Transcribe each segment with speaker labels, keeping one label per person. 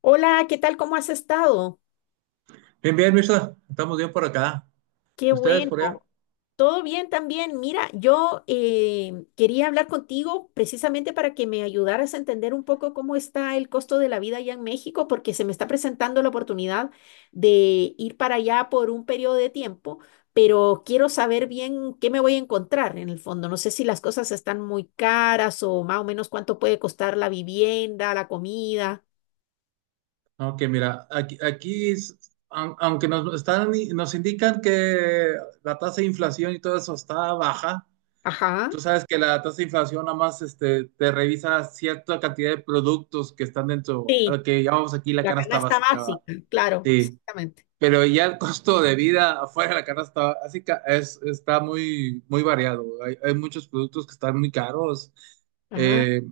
Speaker 1: Hola, ¿qué tal? ¿Cómo has estado?
Speaker 2: Bien, bien, Mirza, estamos bien por acá.
Speaker 1: Qué
Speaker 2: ¿Ustedes por allá?
Speaker 1: bueno. Todo bien también. Mira, yo quería hablar contigo precisamente para que me ayudaras a entender un poco cómo está el costo de la vida allá en México, porque se me está presentando la oportunidad de ir para allá por un periodo de tiempo, pero quiero saber bien qué me voy a encontrar en el fondo. No sé si las cosas están muy caras o más o menos cuánto puede costar la vivienda, la comida.
Speaker 2: Aunque mira, aquí aunque nos indican que la tasa de inflación y todo eso está baja.
Speaker 1: Ajá.
Speaker 2: Tú sabes que la tasa de inflación nada más te revisa cierta cantidad de productos que están dentro, a lo
Speaker 1: Sí,
Speaker 2: que llamamos aquí la
Speaker 1: la
Speaker 2: canasta
Speaker 1: canasta
Speaker 2: básica¿va?
Speaker 1: básica, claro,
Speaker 2: Sí.
Speaker 1: exactamente.
Speaker 2: Pero ya el costo de vida afuera de la canasta, así que está muy, muy variado. Hay muchos productos que están muy caros.
Speaker 1: Ah,
Speaker 2: Eh,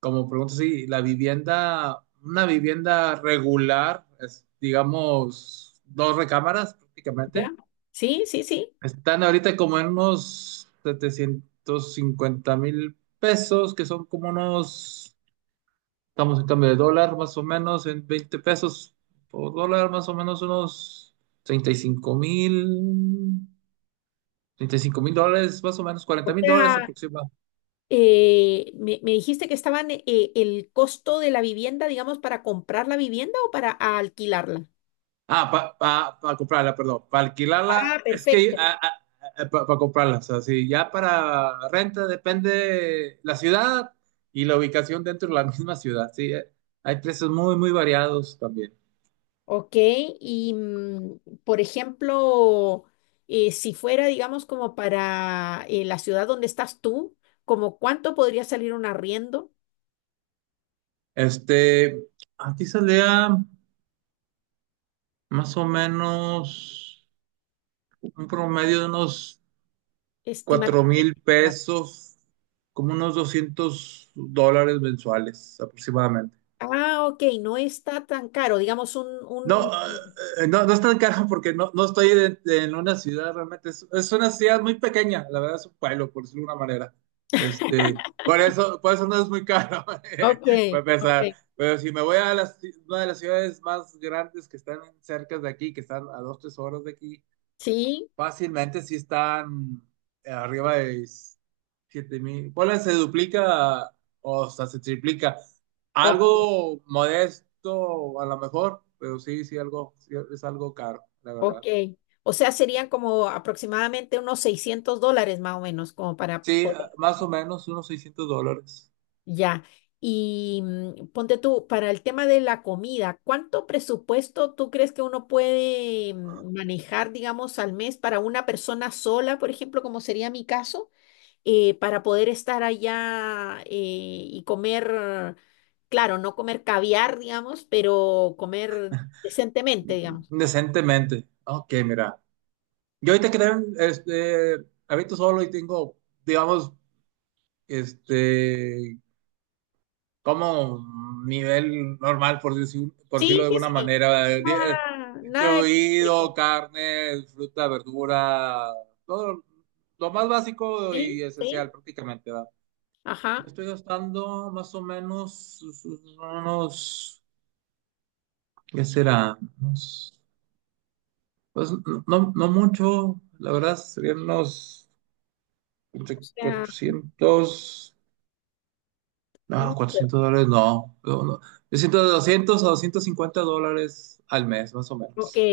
Speaker 2: como pregunto, sí, la vivienda, una vivienda regular, es, digamos, dos recámaras
Speaker 1: ya.
Speaker 2: prácticamente,
Speaker 1: Sí, sí, sí.
Speaker 2: están ahorita como en unos 750,000 pesos, que son como unos... estamos en cambio de dólar, más o menos, en 20 pesos por dólar, más o menos unos 35 mil, $35,000, más o menos
Speaker 1: O
Speaker 2: $40,000
Speaker 1: sea,
Speaker 2: aproximadamente.
Speaker 1: me dijiste que estaban el costo de la vivienda, digamos, para comprar la vivienda o para alquilarla.
Speaker 2: Ah, para pa, pa pa comprarla, perdón, para alquilarla,
Speaker 1: Ah,
Speaker 2: es que
Speaker 1: perfecto.
Speaker 2: para comprarla, o sea, sí. Ya para renta depende la ciudad y la ubicación dentro de la misma ciudad. Sí, hay precios muy, muy variados también.
Speaker 1: Ok, y mm, por ejemplo, si fuera, digamos, como para la ciudad donde estás tú, ¿como cuánto podría salir un arriendo
Speaker 2: Este, aquí salía más o menos, un promedio de unos cuatro
Speaker 1: estimativamente?
Speaker 2: mil
Speaker 1: ¿Digamos?
Speaker 2: pesos, como unos $200 mensuales aproximadamente.
Speaker 1: Ah, ok, no está tan caro, digamos un,
Speaker 2: No,
Speaker 1: un...
Speaker 2: no es tan caro porque no estoy en una ciudad realmente. Es una ciudad muy pequeña, la verdad, es un pueblo, por decirlo de una manera. Por eso no es muy caro,
Speaker 1: Ok,
Speaker 2: para empezar.
Speaker 1: ok.
Speaker 2: Pero si me voy a las una de las ciudades más grandes que están cerca de aquí, que están a dos, tres horas de aquí,
Speaker 1: Sí,
Speaker 2: fácilmente sí están arriba de 7,000. ¿Cuál? Se duplica, o sea, se triplica.
Speaker 1: ok.
Speaker 2: Algo modesto, a lo mejor, pero sí, sí, algo, sí, es algo caro, la
Speaker 1: Ok.
Speaker 2: verdad.
Speaker 1: O sea, serían como aproximadamente unos $600 más o menos, como para
Speaker 2: Sí,
Speaker 1: poder.
Speaker 2: más o menos unos $600.
Speaker 1: Ya. Y mm, ponte tú, para el tema de la comida, ¿cuánto presupuesto tú crees que uno puede mm, manejar, digamos, al mes para una persona sola, por ejemplo, como sería mi caso, para poder estar allá y comer, claro, no comer caviar, digamos, pero comer decentemente, ¿digamos?
Speaker 2: Decentemente. Ok, mira. Yo ahorita que tengo, habito solo y tengo, digamos, este, como un nivel normal, por decirlo
Speaker 1: Sí,
Speaker 2: de
Speaker 1: sí,
Speaker 2: alguna
Speaker 1: sí.
Speaker 2: manera,
Speaker 1: Nada, nada exótico.
Speaker 2: distribuido, carne, fruta, verdura, todo lo más básico
Speaker 1: Sí,
Speaker 2: y
Speaker 1: ¿sí?
Speaker 2: esencial prácticamente, ¿va? Yo
Speaker 1: Ajá.
Speaker 2: estoy gastando más o menos unos... ¿qué será? Pues no, no mucho, la verdad, serían unos
Speaker 1: O sea,
Speaker 2: 400.
Speaker 1: un...
Speaker 2: No, 400 dólares no. No, no. Yo siento de doscientos a 250 dólares al mes, más o
Speaker 1: Ok,
Speaker 2: menos.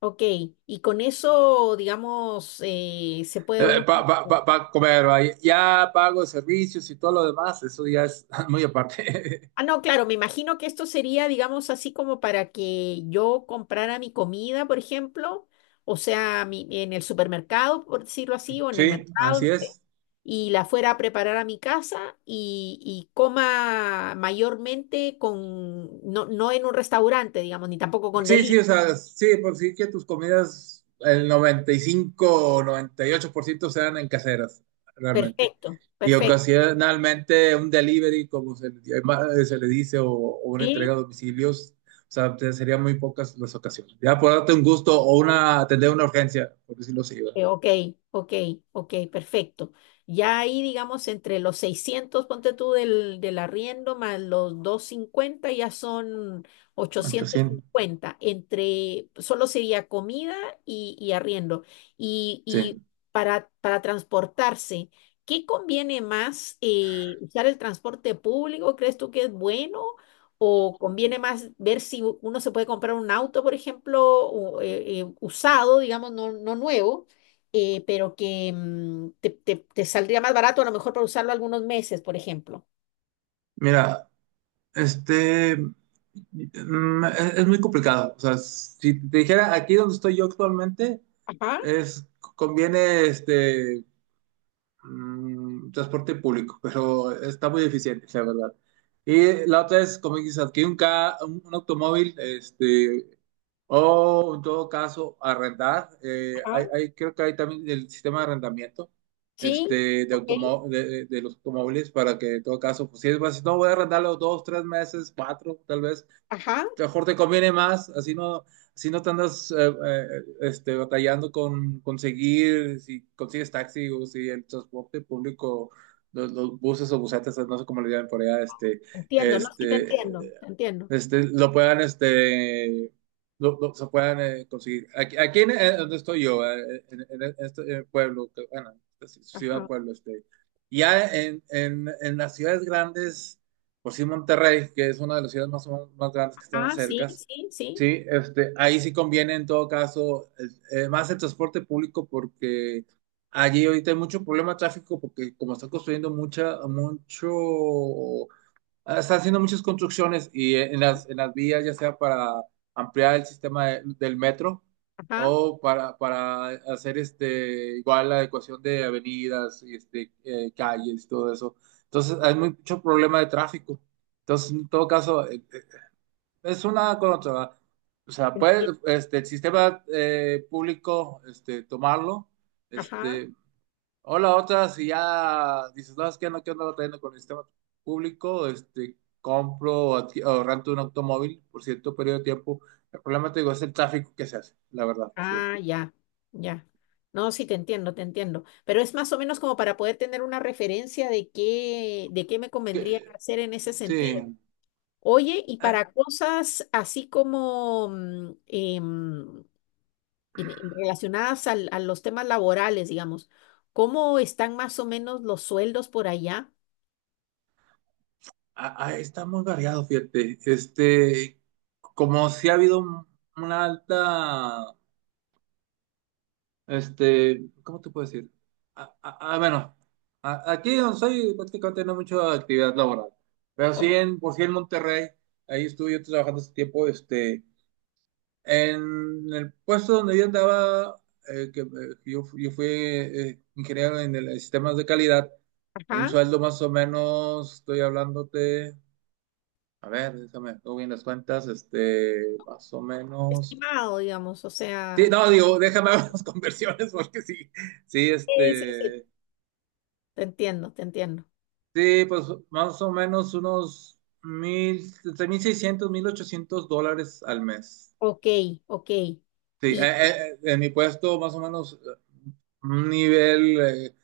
Speaker 1: ok. Y con eso, digamos, se puede uno...
Speaker 2: Para comer, va. Ya pago servicios y todo lo demás, eso ya es muy aparte.
Speaker 1: Ah, no, claro, me imagino que esto sería, digamos, así como para que yo comprara mi comida, por ejemplo, o sea, mi... en el supermercado, por decirlo así, o en el
Speaker 2: Sí,
Speaker 1: mercado,
Speaker 2: así es.
Speaker 1: y la fuera a preparar a mi casa y coma mayormente con, no, no en un restaurante, digamos, ni tampoco con
Speaker 2: Sí, sí,
Speaker 1: delivery.
Speaker 2: o sea, sí, por sí que tus comidas, el 95% o 98% sean en caseras, realmente.
Speaker 1: Perfecto,
Speaker 2: Y
Speaker 1: perfecto.
Speaker 2: ocasionalmente un delivery, como se, le llama- se le dice, o, una entrega
Speaker 1: Sí.
Speaker 2: a domicilios, o sea, serían muy pocas las ocasiones. Ya por darte un gusto o una, atender una urgencia, por decirlo así, ¿verdad?
Speaker 1: Ok, ok, ok, perfecto. Ya ahí, digamos, entre los 600 ponte tú del, del arriendo, más los 250 ya son ochocientos
Speaker 2: 800,
Speaker 1: cincuenta Entre, solo sería comida y arriendo. Y
Speaker 2: sí.
Speaker 1: para transportarse, ¿qué conviene más? ¿Usar el transporte público? ¿Crees tú que es bueno? ¿O conviene más ver si uno se puede comprar un auto, por ejemplo, o, usado, digamos, no, no nuevo? Pero que mm, te saldría más barato a lo mejor para usarlo algunos meses, por ejemplo.
Speaker 2: Mira. Este, es muy complicado. O sea, si te dijera aquí donde estoy yo actualmente,
Speaker 1: Ajá,
Speaker 2: es, conviene transporte público, pero está muy eficiente, la verdad. Y la otra es, como dices, adquirir un automóvil, o en todo caso, arrendar. eh,
Speaker 1: ajá,
Speaker 2: hay, hay- creo que hay también el sistema de arrendamiento,
Speaker 1: sí,
Speaker 2: este, de,
Speaker 1: ok,
Speaker 2: automo- de, de los automóviles, para que en todo caso, pues si es más, si no voy a arrendarlo dos, tres meses, cuatro, tal vez.
Speaker 1: ajá,
Speaker 2: Mejor te conviene más, así no te andas batallando con conseguir, si consigues taxi o si el transporte público, los buses o busetas, no sé cómo le llaman por allá. este,
Speaker 1: entiendo, ¿no? Sí, te
Speaker 2: este,
Speaker 1: entiendo, te entiendo.
Speaker 2: este, lo puedan, se puedan conseguir. Aquí donde estoy yo, en este pueblo, que, bueno, es ciudad,
Speaker 1: Ajá,
Speaker 2: pueblo. Ya en las ciudades grandes, por sí Monterrey, que es una de las ciudades más, o menos más grandes que están
Speaker 1: ah, sí,
Speaker 2: cerca.
Speaker 1: sí, sí,
Speaker 2: Sí, ahí sí conviene en todo caso más el transporte público porque allí ahorita hay mucho problema de tráfico porque como están construyendo mucho... ah, están haciendo muchas construcciones y en las vías, ya sea para ampliar el sistema del metro,
Speaker 1: ajá,
Speaker 2: o para hacer igual la adecuación de avenidas, y calles y todo eso. Entonces, hay mucho problema de tráfico. Entonces, en todo caso, es una con otra. O sea,
Speaker 1: enti-
Speaker 2: puede el sistema público tomarlo,
Speaker 1: ajá,
Speaker 2: este, o la otra. Si ya dices, no, es que no quiero andar batallando con el sistema público, compro o rento un automóvil por cierto periodo de tiempo. El problema, te digo, es el tráfico que se hace, la verdad, sí.
Speaker 1: ah, ya, ya. No, sí, te entiendo, te entiendo. Pero es más o menos como para poder tener una referencia de qué me convendría
Speaker 2: Que-
Speaker 1: hacer en ese
Speaker 2: sí.
Speaker 1: sentido. Oye, y
Speaker 2: Ah,
Speaker 1: para cosas así como, mm, em, relacionadas a los temas laborales, digamos. ¿Cómo están más o menos los sueldos por allá?
Speaker 2: está muy variado, fíjate. Como si ha habido una alta... ¿cómo te puedo decir? Bueno, aquí donde soy prácticamente no hay mucha actividad laboral, pero
Speaker 1: O-
Speaker 2: sí en, por sí en Monterrey, ahí estuve yo trabajando hace tiempo. En el puesto donde yo andaba, eh, que, eh, yo, yo fui ingeniero en en sistemas de calidad, un
Speaker 1: ajá,
Speaker 2: sueldo más o menos, estoy hablándote, a ver, déjame, hago bien las cuentas, más o menos,
Speaker 1: estimado, digamos, o
Speaker 2: sí,
Speaker 1: sea.
Speaker 2: no, digo, déjame ver las conversiones porque sí, sí,
Speaker 1: Sí, sí, sí. Te entiendo, te entiendo.
Speaker 2: Sí, pues más o menos unos 1,000, entre $1,800 al mes.
Speaker 1: Ok, ok.
Speaker 2: Sí,
Speaker 1: Y,
Speaker 2: en mi puesto más o menos un nivel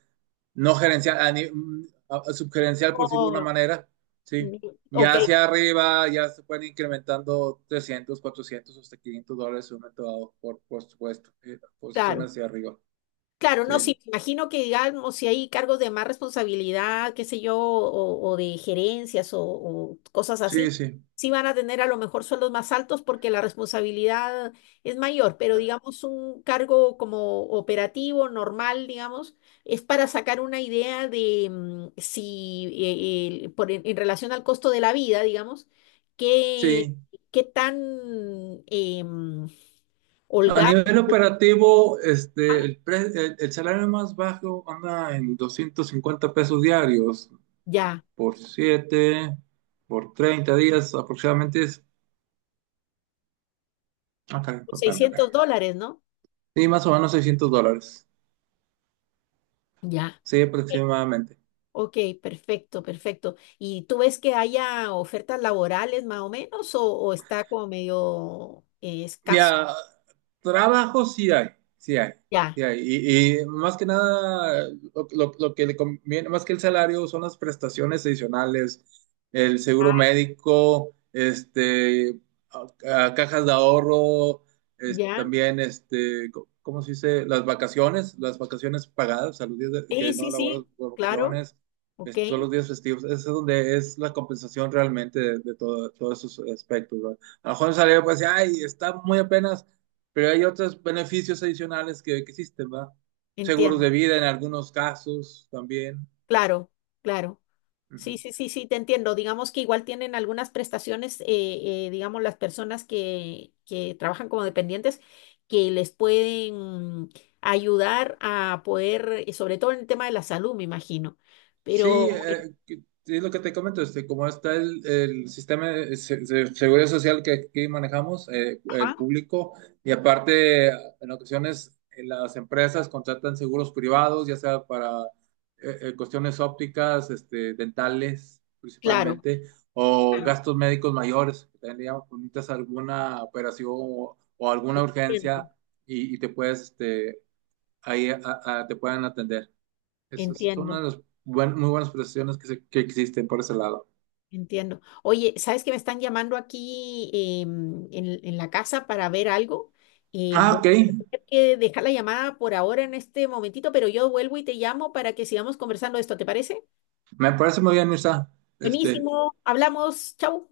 Speaker 2: no gerencial, a ni- mm, a- subgerencial, por decirlo de una
Speaker 1: oh,
Speaker 2: manera, sí.
Speaker 1: mm, ok,
Speaker 2: Ya hacia arriba ya se pueden ir incrementando 300, 400, hasta $500 en un momento dado, por supuesto,
Speaker 1: claro.
Speaker 2: posiciones hacia arriba.
Speaker 1: Claro, no,
Speaker 2: Sí,
Speaker 1: sí, me imagino que digamos, si hay cargos de más responsabilidad, qué sé yo, o de gerencias o cosas
Speaker 2: sí,
Speaker 1: así,
Speaker 2: sí.
Speaker 1: sí van a tener a lo mejor sueldos más altos porque la responsabilidad es mayor, pero digamos un cargo como operativo, normal, digamos, es para sacar una idea de mm, si, por, en relación al costo de la vida, digamos, qué,
Speaker 2: Sí,
Speaker 1: qué tan em,
Speaker 2: a
Speaker 1: holgado,
Speaker 2: nivel operativo,
Speaker 1: ah,
Speaker 2: el salario más bajo anda en 250 pesos diarios
Speaker 1: ya,
Speaker 2: por 7, por 30 días aproximadamente es... ah, caray, espérame,
Speaker 1: 600
Speaker 2: espérame.
Speaker 1: dólares, ¿no?
Speaker 2: Sí, más o menos $600.
Speaker 1: Ya.
Speaker 2: Sí, aproximadamente.
Speaker 1: Ok, perfecto, perfecto. ¿Y tú ves que haya ofertas laborales más o menos o está como medio escaso?
Speaker 2: Ya, trabajo sí hay, sí hay,
Speaker 1: Ya,
Speaker 2: sí hay. Y más que nada, lo que le conviene, más que el salario, son las prestaciones adicionales, el seguro
Speaker 1: ah,
Speaker 2: médico, a cajas de ahorro,
Speaker 1: ya.
Speaker 2: ¿cómo se dice? Las vacaciones pagadas, o sea, los días
Speaker 1: Sí,
Speaker 2: que no
Speaker 1: sí,
Speaker 2: laboras
Speaker 1: sí,
Speaker 2: por
Speaker 1: claro.
Speaker 2: vacaciones,
Speaker 1: Ok,
Speaker 2: todos los días festivos. Eso es donde es la compensación realmente de todos esos aspectos, ¿no? A lo mejor salió, pues, ay, está muy apenas, pero hay otros beneficios adicionales que existen, ¿va? Seguros
Speaker 1: entiendo.
Speaker 2: de vida en algunos casos también.
Speaker 1: Claro, claro. Sí, sí, sí, sí, te entiendo. Digamos que igual tienen algunas prestaciones, digamos, las personas que trabajan como dependientes, que les pueden ayudar a poder, sobre todo en el tema de la salud, me imagino. Pero
Speaker 2: Sí, que- es lo que te comento. Como está el sistema de seguridad social que aquí manejamos, el
Speaker 1: ajá,
Speaker 2: público, y aparte, en ocasiones las empresas contratan seguros privados, ya sea para cuestiones ópticas, dentales
Speaker 1: claro.
Speaker 2: principalmente, o gastos médicos mayores, que también digamos, cuando necesitas alguna operación o alguna
Speaker 1: Entiendo,
Speaker 2: urgencia, y te puedes, ahí a- te pueden atender. Es una de
Speaker 1: entiendo,
Speaker 2: las muy buenas profesiones que, que existen por ese lado.
Speaker 1: entiendo. Oye, ¿sabes que me están llamando aquí em, en la casa para ver algo?
Speaker 2: Ah,
Speaker 1: Voy
Speaker 2: ok.
Speaker 1: a tener que dejar la llamada por ahora en este momentito, pero yo vuelvo y te llamo para que sigamos conversando de esto, ¿te parece?
Speaker 2: Me parece muy bien, Mirza. Este,
Speaker 1: Buenísimo, hablamos, chau.